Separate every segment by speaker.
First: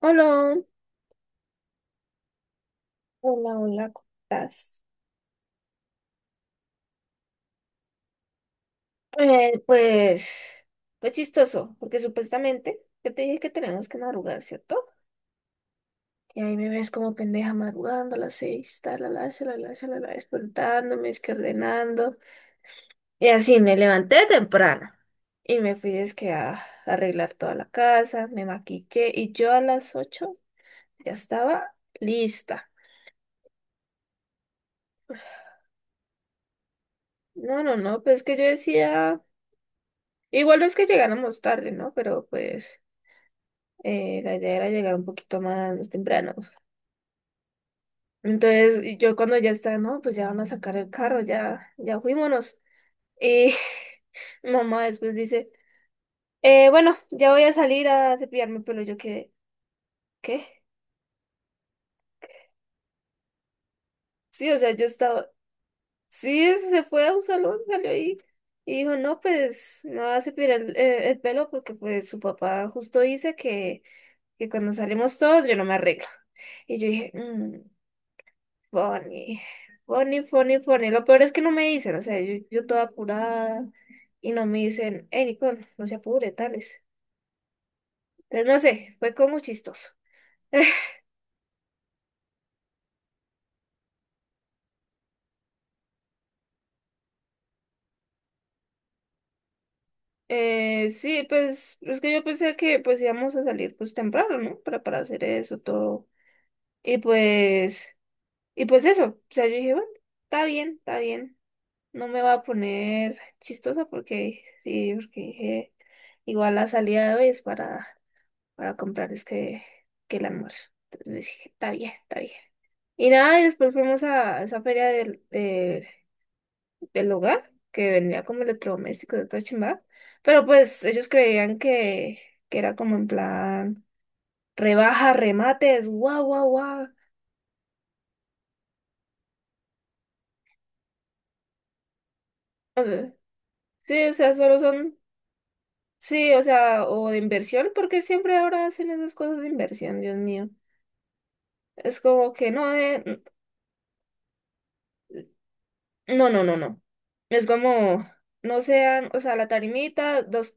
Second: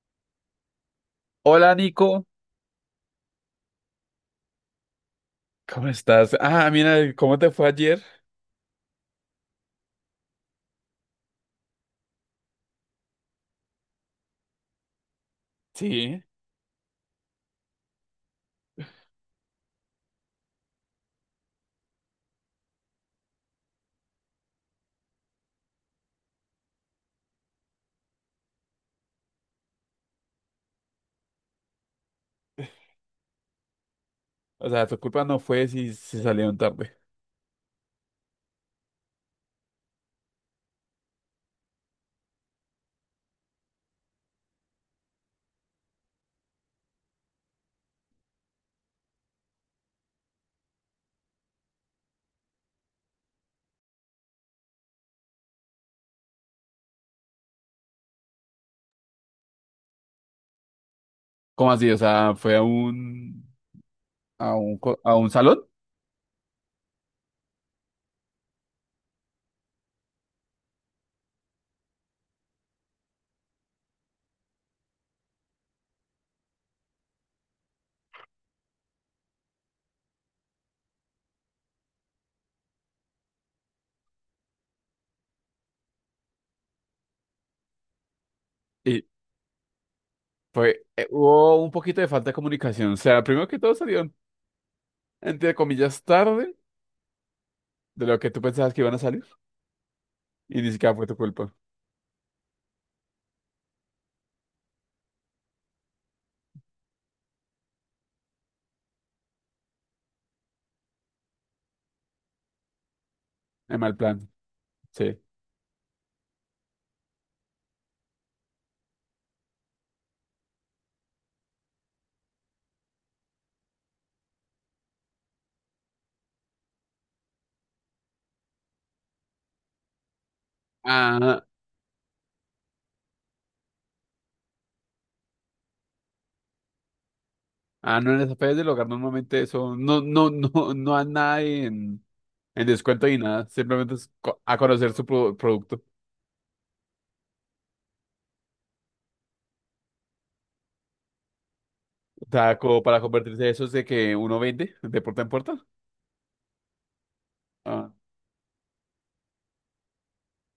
Speaker 1: Hola,
Speaker 2: Hola Nico,
Speaker 1: hola, hola, ¿cómo estás?
Speaker 2: ¿cómo estás? Ah, mira, ¿cómo te fue ayer?
Speaker 1: Pues fue chistoso, porque supuestamente yo te dije que tenemos que madrugar, ¿cierto?
Speaker 2: Sí,
Speaker 1: Y ahí me ves como pendeja madrugando a las 6, talalá, la talalá, despertándome, es que ordenando. Y así me levanté temprano y me fui es que a arreglar toda la casa, me maquillé y yo a las 8 ya estaba lista.
Speaker 2: o sea, tu culpa no fue si se salieron tarde.
Speaker 1: No, no, no, pues que yo decía, igual no es que llegáramos tarde, ¿no? Pero pues. La idea era llegar un poquito más temprano. Entonces, y yo cuando ya está, no, pues ya van a sacar el carro, ya, ya fuímonos. Y mi mamá después dice, "Bueno, ya voy a salir a cepillarme el pelo. Yo quedé, ¿qué?"
Speaker 2: ¿Cómo así? O sea, fue a un
Speaker 1: Sí,
Speaker 2: a
Speaker 1: o sea,
Speaker 2: un
Speaker 1: yo
Speaker 2: co- a
Speaker 1: estaba,
Speaker 2: un salón
Speaker 1: sí, se fue a un salón, salió ahí. Y dijo, no, pues no va a cepillar el pelo porque pues su papá justo dice que cuando salimos todos yo no me arreglo. Y yo dije, "Mm". Funny, funny, funny, funny. Lo peor es que no me dicen, o sea, yo toda apurada y no me dicen, hey, Nicole, no se apure, tales. Pero no sé,
Speaker 2: y
Speaker 1: fue como chistoso.
Speaker 2: fue hubo un poquito de falta de comunicación. O sea, primero que todo salieron entre comillas tarde de lo que tú pensabas que iban a salir y ni
Speaker 1: Eh,
Speaker 2: siquiera fue tu
Speaker 1: sí,
Speaker 2: culpa.
Speaker 1: pues es que yo pensé que pues íbamos a salir pues temprano, ¿no? Para hacer eso todo. Y pues, y pues eso, o sea, yo dije, bueno, está bien, está bien. No me va a poner
Speaker 2: En
Speaker 1: chistosa
Speaker 2: mal plan.
Speaker 1: porque, sí,
Speaker 2: Sí.
Speaker 1: porque dije, igual la salida de hoy es para comprarles que el almuerzo. Entonces dije, está bien, está bien. Y nada, y después fuimos a esa feria del hogar, que vendía como electrodomésticos de toda chimba. Pero pues ellos
Speaker 2: Ah,
Speaker 1: creían que era como en plan rebaja, remates, guau, guau, guau.
Speaker 2: no en las afueras del hogar normalmente eso no no hay nada en descuento
Speaker 1: Eh,
Speaker 2: ni nada, simplemente
Speaker 1: Sí
Speaker 2: es
Speaker 1: o sea, solo
Speaker 2: a conocer
Speaker 1: son,
Speaker 2: su producto.
Speaker 1: sí, o sea, o de inversión, porque siempre ahora hacen esas cosas de inversión, Dios mío. Es
Speaker 2: O
Speaker 1: como que
Speaker 2: sea,
Speaker 1: no,
Speaker 2: como para convertirse en esos de que uno vende de puerta en puerta.
Speaker 1: no, no, no, no. Es
Speaker 2: Ah,
Speaker 1: como, no sean, o sea, la tarimita, dos,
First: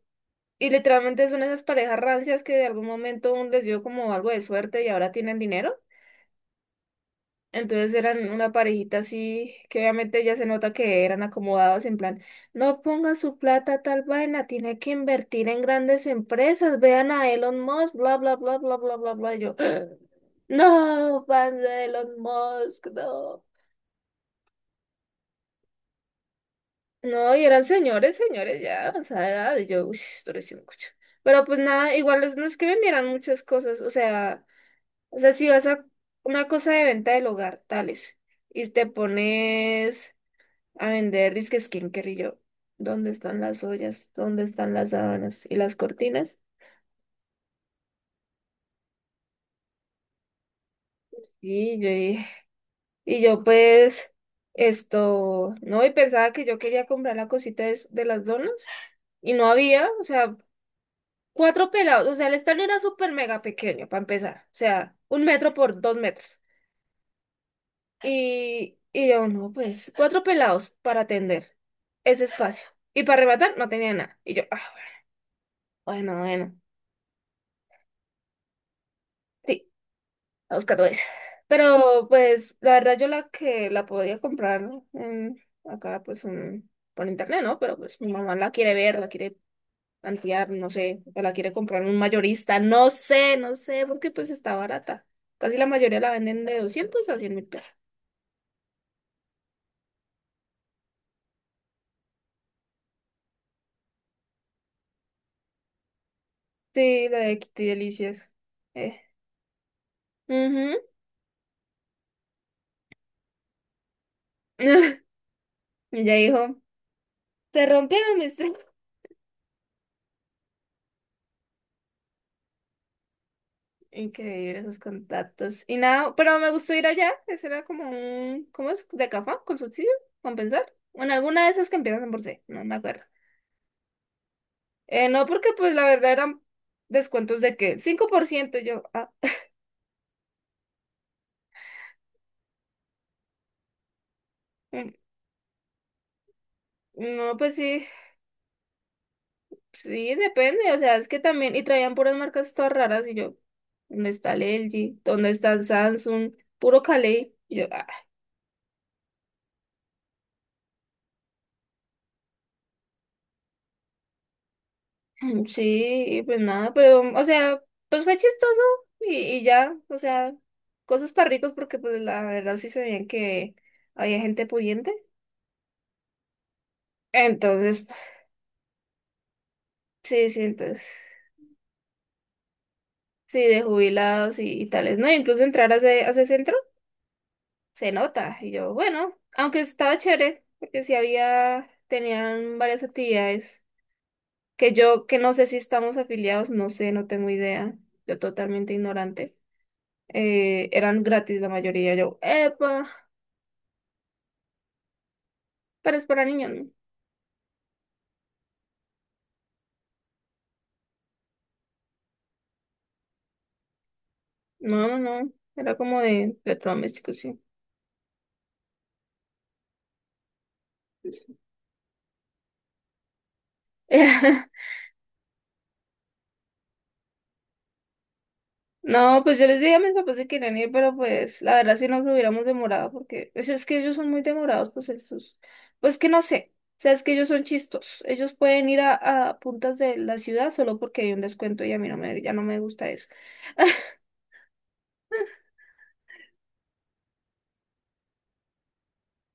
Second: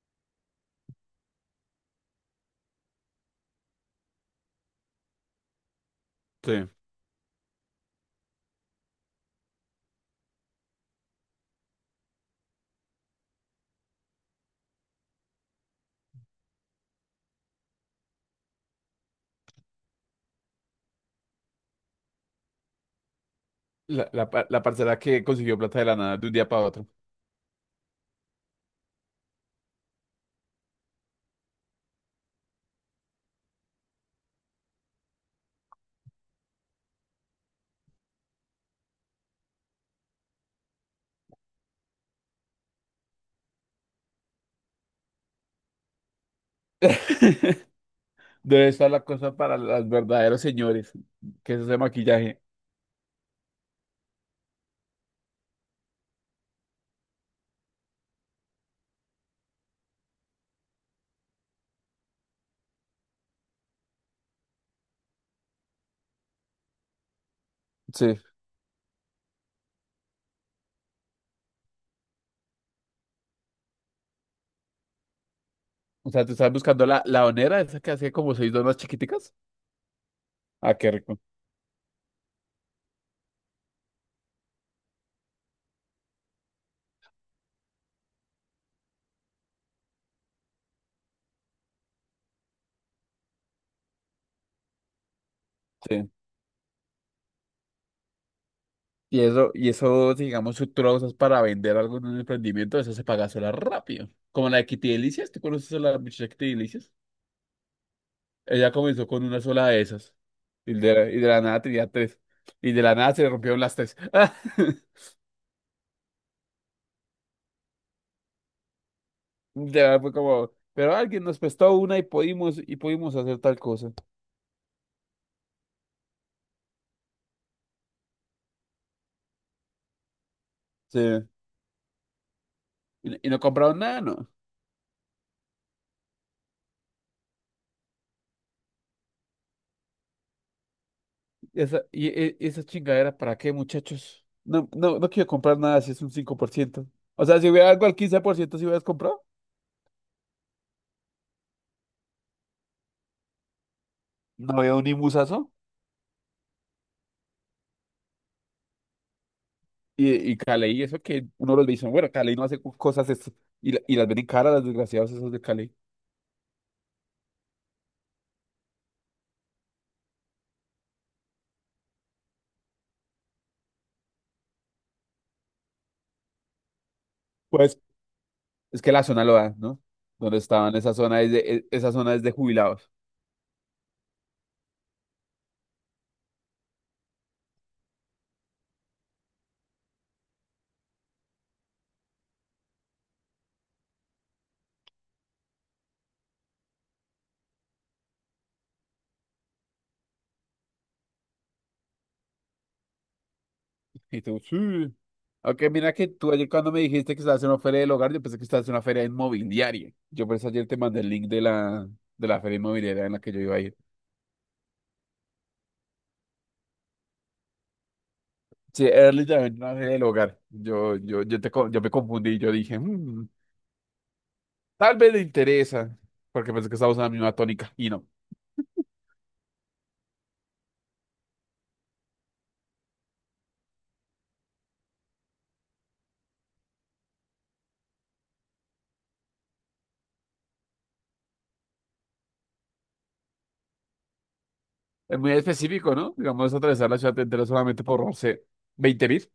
Speaker 1: y literalmente son esas parejas rancias que de algún momento un les dio como algo de suerte y ahora tienen dinero.
Speaker 2: sí.
Speaker 1: Entonces eran una parejita así, que obviamente ya se nota que eran acomodados en plan, no ponga su plata a tal vaina, tiene que invertir en grandes empresas, vean a Elon Musk, bla, bla, bla, bla, bla, bla, bla. Y yo, no, pan de Elon Musk, no.
Speaker 2: La parcela que consiguió plata de la nada de un día para otro.
Speaker 1: No, y eran señores, señores, ya de avanzada edad, y yo, uy, esto lo hice mucho. Pero pues nada, igual es- no es que vendieran muchas cosas, o sea, si vas a una cosa de venta del hogar, tales, y te pones a vender disque skincare y yo, ¿dónde están las ollas? ¿Dónde están las sábanas y las cortinas?
Speaker 2: Debe estar la cosa para los verdaderos señores, que es ese
Speaker 1: Y yo, dije-
Speaker 2: maquillaje.
Speaker 1: y, yo pues, esto, no, y pensaba que yo quería comprar la cosita de las donas, y no había, o sea, cuatro pelados, o sea, el estadio era súper mega pequeño para empezar, o sea, un metro por dos metros.
Speaker 2: Sí.
Speaker 1: Y yo, no, pues, cuatro pelados para atender ese espacio. Y para arrebatar no tenía nada. Y yo, ah,
Speaker 2: O
Speaker 1: bueno,
Speaker 2: sea, tú estás
Speaker 1: bueno,
Speaker 2: buscando la onera, esa que hace como seis donas chiquiticas.
Speaker 1: sí, a
Speaker 2: Ah,
Speaker 1: buscar
Speaker 2: qué
Speaker 1: eso.
Speaker 2: rico.
Speaker 1: Pero, pues, la verdad yo la que la podía comprar, ¿no? En- acá, pues, un- por internet, ¿no? Pero, pues, mi mamá la quiere ver, la quiere tantear, no sé, o la quiere comprar un mayorista, no sé, no sé, porque pues está barata. Casi la mayoría la
Speaker 2: Sí.
Speaker 1: venden de 200 a 100.000 pesos.
Speaker 2: Digamos, si tú lo usas para vender algo en un emprendimiento, eso se paga sola rápido. Como la de Kitty Delicias, ¿tú conoces a la muchacha Kitty Delicias?
Speaker 1: Sí, la de Kitty Delicias.
Speaker 2: Ella
Speaker 1: Eh.
Speaker 2: comenzó con una sola de esas. Y
Speaker 1: Ujú.
Speaker 2: de, la- y de la nada tenía tres. Y de la nada se le rompieron las tres.
Speaker 1: Y ya dijo, se rompieron mis... tre-".
Speaker 2: De Fue como, pero alguien nos prestó una y pudimos, hacer tal cosa.
Speaker 1: Increíble esos contactos. Y nada, pero me gustó ir allá. Ese era como un... ¿Cómo es? ¿De café? ¿Con subsidio? ¿Compensar?
Speaker 2: Sí.
Speaker 1: Bueno, alguna de esas que empiezan en por C, no me acuerdo.
Speaker 2: Y no compraron nada, ¿no?
Speaker 1: No, porque pues la verdad eran descuentos de que 5% yo... Ah,
Speaker 2: Esa chingadera, ¿para qué, muchachos? No,
Speaker 1: mm,
Speaker 2: no, no quiero comprar nada si es un 5%. O
Speaker 1: no,
Speaker 2: sea, si
Speaker 1: pues
Speaker 2: hubiera
Speaker 1: sí.
Speaker 2: algo al 15% si hubieras comprado,
Speaker 1: Sí, depende, o sea, es que también, y traían puras marcas todas raras, y yo, ¿dónde está el
Speaker 2: no había un
Speaker 1: LG? ¿Dónde
Speaker 2: imusazo.
Speaker 1: está el Samsung? Puro Calais. Y yo, ah,
Speaker 2: Y Cali, eso que uno los dice, bueno, Cali no hace cosas, y las ven en cara, las desgraciadas esas de
Speaker 1: Mm, sí,
Speaker 2: Cali.
Speaker 1: y pues nada, pero, o sea, pues fue chistoso, y ya, o sea, cosas para ricos, porque pues la verdad sí se veían que había gente pudiente.
Speaker 2: Puede
Speaker 1: Entonces,
Speaker 2: Es que la zona lo da, ¿no?
Speaker 1: sí,
Speaker 2: Donde
Speaker 1: sí,
Speaker 2: estaban,
Speaker 1: entonces,
Speaker 2: esa zona es de jubilados.
Speaker 1: sí, de jubilados y tales, ¿no? Incluso entrar a ese centro. Se nota. Y yo, bueno, aunque estaba chévere, porque sí había, tenían varias actividades que yo, que no sé si estamos afiliados, no sé, no tengo idea. Yo totalmente ignorante. Eran gratis la mayoría. Yo, epa,
Speaker 2: Y tú, sí. Aunque mira
Speaker 1: pero es
Speaker 2: que
Speaker 1: para
Speaker 2: tú ayer
Speaker 1: niños, ¿no?
Speaker 2: cuando me dijiste que estabas en una feria del hogar, yo pensé que estabas en una feria inmobiliaria. Yo por eso ayer te mandé el link de la feria inmobiliaria en la que yo iba a ir.
Speaker 1: No, no, no. Era como de electrodomésticos, sí.
Speaker 2: Sí, era literalmente una feria del hogar. Yo me confundí, yo dije, "Mm, tal vez le interesa, porque pensé que estábamos en la misma tónica. Y no.
Speaker 1: No, pues yo les dije a mis papás que querían ir, pero pues la verdad si nos hubiéramos demorado, porque es que ellos son muy demorados, pues esos, pues que no sé, o sea, es que ellos son chistos, ellos pueden ir a, puntas de la ciudad solo porque hay un descuento y a mí no me, ya no me gusta eso.
Speaker 2: Es muy específico, ¿no? Digamos, atravesar la ciudad entera solamente por, no sé, 20 mil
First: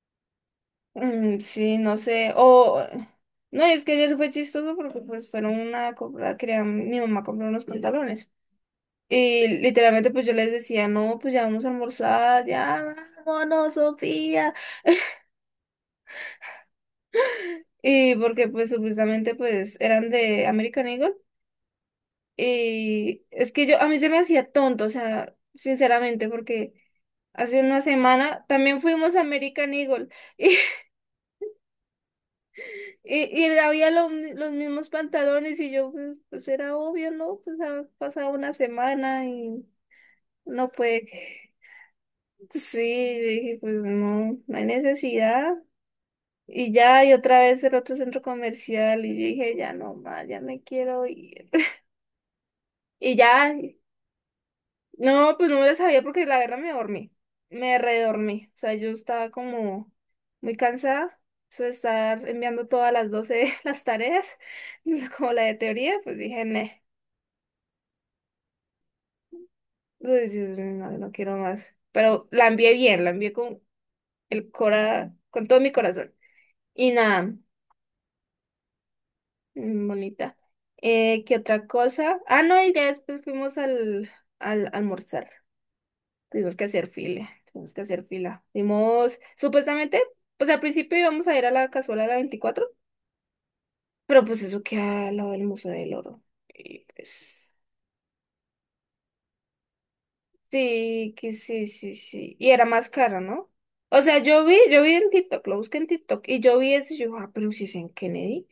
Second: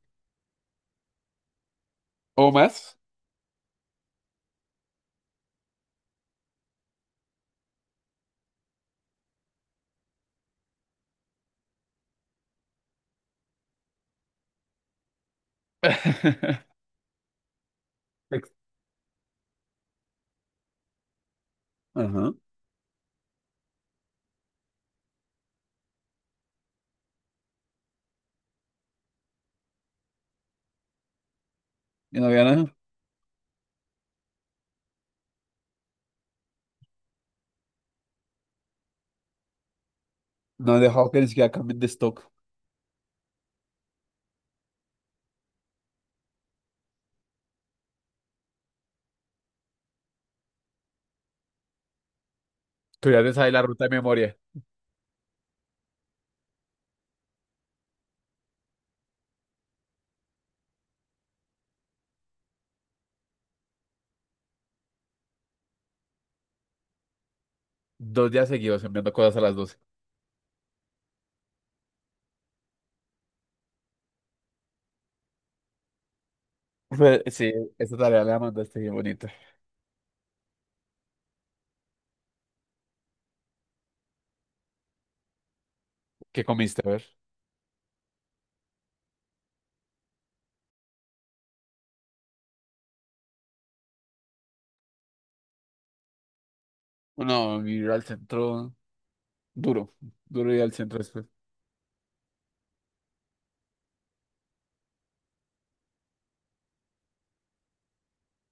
Speaker 1: Mm, sí, no sé,
Speaker 2: o
Speaker 1: o,
Speaker 2: más.
Speaker 1: no, es que ayer fue chistoso porque pues fueron a comprar, querían, mi mamá compró unos pantalones. Y literalmente pues yo les decía, no, pues ya vamos a almorzar, ya vámonos, Sofía. Y porque
Speaker 2: Ex-
Speaker 1: pues supuestamente pues eran de American Eagle.
Speaker 2: Ajá.
Speaker 1: Y es que yo, a mí se me hacía tonto, o sea, sinceramente, porque hace una semana también fuimos a American Eagle y,
Speaker 2: Y no había nada.
Speaker 1: y había lo mi- los mismos pantalones y yo pues, pues, era obvio, ¿no? Pues ha pasado una semana y no
Speaker 2: No han
Speaker 1: puede.
Speaker 2: dejado que ni siquiera cambien de stock.
Speaker 1: Sí, yo dije, pues no, no hay necesidad. Y ya, y otra vez el otro centro comercial y yo dije, ya no más, ya me quiero ir.
Speaker 2: Tú
Speaker 1: Y
Speaker 2: ya te sabes
Speaker 1: ya.
Speaker 2: la ruta de memoria.
Speaker 1: No, pues no me la sabía porque la verdad me dormí. Me redormí. O sea, yo estaba como muy cansada. Eso de estar enviando todas las 12 las tareas, como la de teoría, pues dije, "Neh".
Speaker 2: Dos días seguidos enviando cosas a las 12.
Speaker 1: Uy, sí, sí, no, no quiero más. Pero la envié bien, la envié con el cora, con todo mi corazón. Y
Speaker 2: Pues,
Speaker 1: nada,
Speaker 2: sí, esa tarea la mandaste bien bonita.
Speaker 1: mm, bonita. ¿Qué otra cosa? Ah, no, y ya después fuimos al, al almorzar.
Speaker 2: ¿Qué
Speaker 1: Tuvimos que
Speaker 2: comiste?
Speaker 1: hacer
Speaker 2: A ver.
Speaker 1: fila, tuvimos que hacer fila. Dimos, supuestamente, pues al principio íbamos a ir a la cazuela de la 24, pero pues eso queda al lado del Museo del Oro. Y pues,
Speaker 2: No, ir al centro duro. Duro ir al centro
Speaker 1: sí,
Speaker 2: después.
Speaker 1: que sí, sí, sí. Y era más cara, ¿no? O sea, yo vi en TikTok, lo busqué en TikTok, y yo vi eso y yo, ah, pero si es en Kennedy,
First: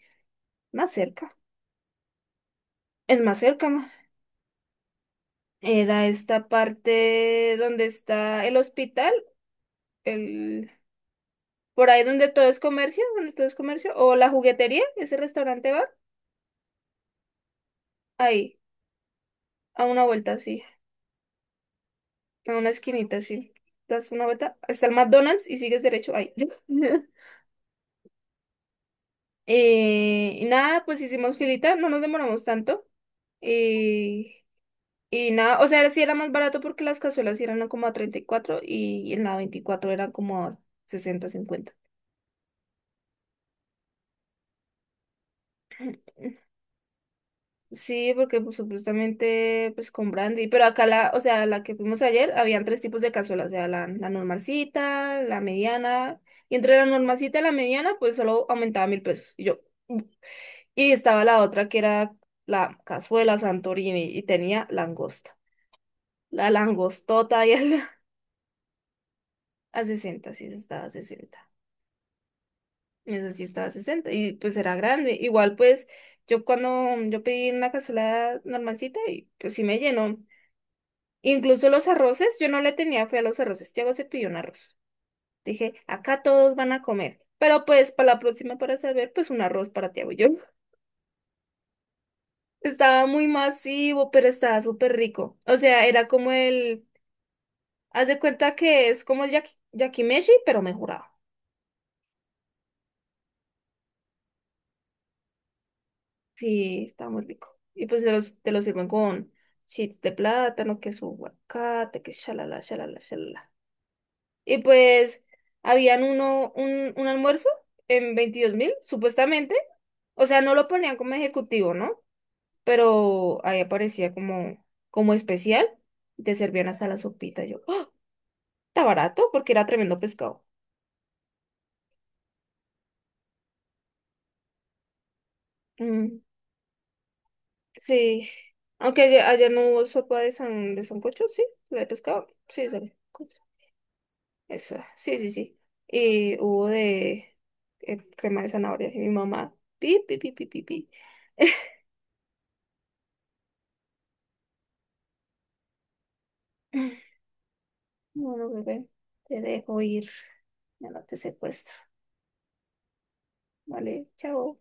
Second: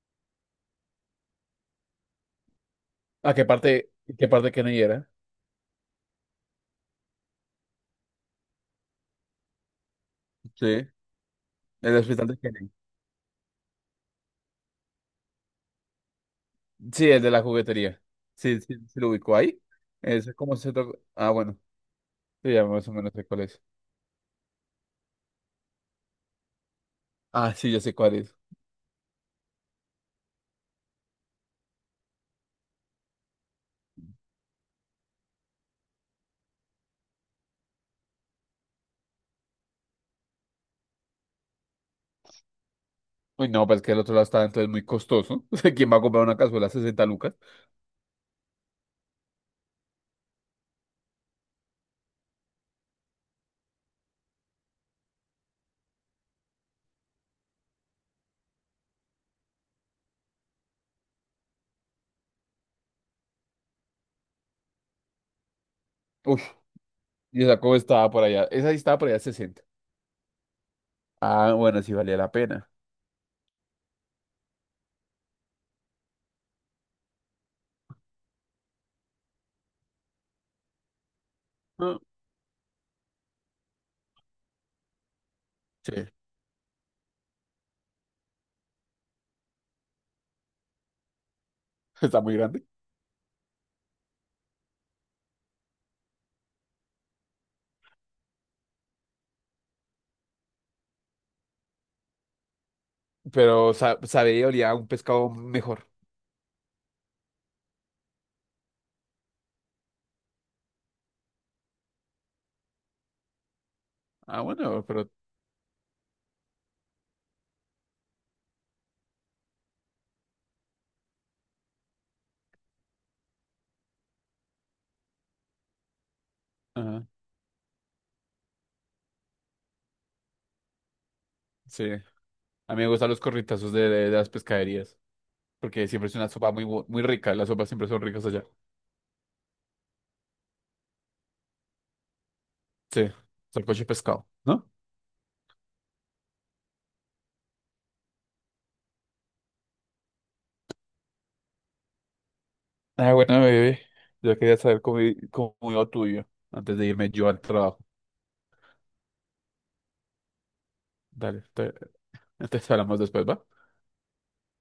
Speaker 1: más cerca, es
Speaker 2: ¿A
Speaker 1: más cerca, ma.
Speaker 2: qué parte de Kennedy era?
Speaker 1: Era esta parte donde está el hospital,
Speaker 2: Sí,
Speaker 1: el, por
Speaker 2: el
Speaker 1: ahí donde
Speaker 2: hospital de
Speaker 1: todo es
Speaker 2: Kennedy.
Speaker 1: comercio, donde todo es comercio, o la juguetería, ese restaurante va.
Speaker 2: Sí, el de la juguetería.
Speaker 1: Ahí,
Speaker 2: Sí, lo ubicó ahí.
Speaker 1: a una
Speaker 2: Ese es
Speaker 1: vuelta,
Speaker 2: como
Speaker 1: sí.
Speaker 2: centro. Ah, bueno. Sí,
Speaker 1: A
Speaker 2: ya
Speaker 1: una
Speaker 2: más o menos
Speaker 1: esquinita,
Speaker 2: sé cuál
Speaker 1: sí.
Speaker 2: es.
Speaker 1: Das una vuelta hasta el McDonald's y sigues derecho ahí.
Speaker 2: Ah, sí, ya sé cuál es.
Speaker 1: Y nada, pues hicimos filita, no nos demoramos tanto. Y, y nada, o sea, era- sí era más barato porque las cazuelas sí eran como a 34 y en la 24 eran como a 60, 50.
Speaker 2: Uy, no, pero es que el otro lado está entonces muy costoso. O sea, ¿quién va a comprar una cazuela a 60 lucas?
Speaker 1: Sí, porque pues, supuestamente pues con brandy, pero acá la, o sea, la que fuimos ayer, habían tres tipos de cazuela, o sea, la normalcita, la mediana, y entre la normalcita y la mediana, pues solo aumentaba 1.000 pesos. Y yo, "Mm". Y estaba la otra que era la cazuela Santorini y tenía langosta.
Speaker 2: Uy,
Speaker 1: La
Speaker 2: y
Speaker 1: langostota y
Speaker 2: esa cómo
Speaker 1: el,
Speaker 2: estaba por allá. Esa sí estaba por allá 60.
Speaker 1: a 60 sí, estaba a 60.
Speaker 2: Ah, bueno, sí valía la pena.
Speaker 1: Esa sí estaba a 60 y pues era grande. Igual pues yo cuando yo pedí una cazuela normalcita y pues sí me llenó. Incluso los
Speaker 2: Ah,
Speaker 1: arroces, yo no le tenía fe a los arroces. Tiago se pidió un arroz. Dije,
Speaker 2: sí,
Speaker 1: acá todos van a comer. Pero pues para la próxima, para saber, pues un arroz para Tiago y yo.
Speaker 2: está muy grande.
Speaker 1: Estaba muy masivo, pero estaba súper rico. O sea, era como el... Haz de cuenta que es como el yaki- yakimeshi, pero mejorado.
Speaker 2: Pero sabía y olía a un pescado mejor.
Speaker 1: Sí, estaba muy rico. Y pues te los sirven con chips de plátano, que su aguacate, que shalala, shalala, shalala.
Speaker 2: Ah,
Speaker 1: Y
Speaker 2: bueno, pero...
Speaker 1: pues habían un almuerzo en 22.000, supuestamente. O sea, no lo ponían como ejecutivo, ¿no? Pero ahí aparecía como, como especial. Y te servían hasta la
Speaker 2: Ajá,
Speaker 1: sopita. Yo, ¡oh! Está barato porque era tremendo pescado.
Speaker 2: sí. A mí me gustan los corritazos de las pescaderías, porque siempre es
Speaker 1: Mm,
Speaker 2: una sopa muy rica. Las sopas siempre son ricas
Speaker 1: sí.
Speaker 2: allá.
Speaker 1: Aunque allá, allá no hubo sopa de sancocho, sí, la de pescado. Sí, sale.
Speaker 2: Sí, salcoche de pescado, ¿no?
Speaker 1: Esa, sí, sí, sí. Y hubo de crema de zanahoria. Y mi mamá, pi, pi, pi, pi, pi, pi.
Speaker 2: Ah, bueno, bebé. Yo quería saber cómo iba tuyo antes de irme yo al trabajo.
Speaker 1: Bueno, bebé, te dejo ir. Ya no te
Speaker 2: Dale,
Speaker 1: secuestro.
Speaker 2: entonces hablamos después, ¿va?
Speaker 1: Vale, chao.